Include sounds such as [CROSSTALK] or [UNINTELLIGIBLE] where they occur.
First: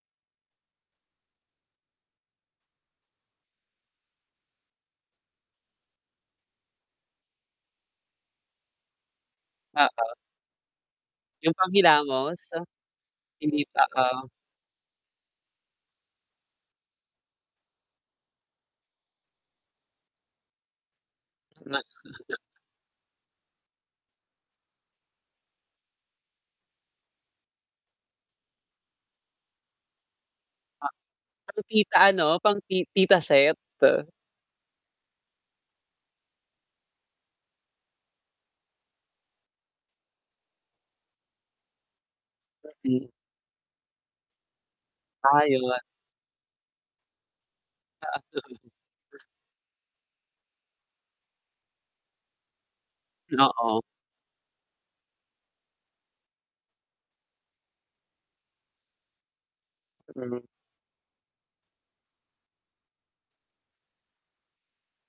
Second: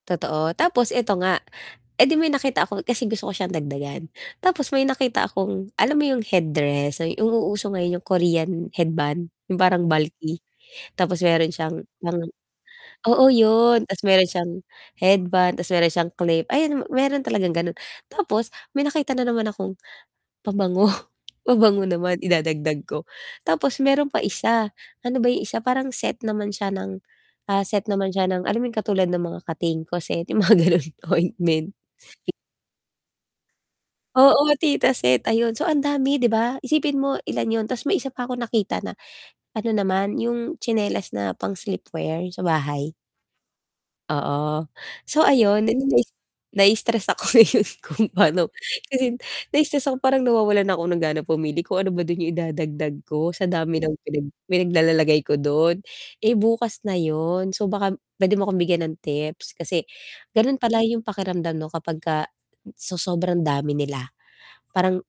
Totoo, tapos eto nga, edi may nakita ako kasi gusto ko siyang dagdagan, tapos may nakita akong alam mo 'yong headdress yung nauuso ngayon 'yong Korean headband, 'yong parang Oo. bulky, tapos meron Yung siyang, [UNINTELLIGIBLE] panghilamos? oo Hindi 'yon, pa tapos oh. meron siyang headband, tapos meron siyang clip, ayan meron talagang gano'n. Tapos may nakita na naman akong, pabango, pabango naman [UNINTELLIGIBLE] idadagdag ko. Tapos meron pa isa, ano ba 'yong isa parang set naman siya ng, ah, set naman siya ng alam yung katulad ng mga Katingko set yung mga ganon, Ah, pang ointment. tita ano, pang ti tita set. Oo, tita set. Ayun, so ang dami 'di ba? Isipin mo ilan yun, tapos may isa pa ako nakita na, ano naman yung tsinelas na pang sleep wear, yung sa bahay. Mhm. Oo. So Ah, ayun eh yun. 'di nais naistress ako ngayon kung pano, kasi [UNINTELLIGIBLE] na-istress ako parang nawawalan na ako ng gana pumili kung ano ba dun yung idadagdag ko, sa dami Oo. ng pinag pinaglalalagay ko dun. Eh bukas na yun, so baka pwede mo akong bigyan ng tips kasi, Mm. gano'n pala yung pakiramdam 'no kapagka sa sobrang dami nila, parang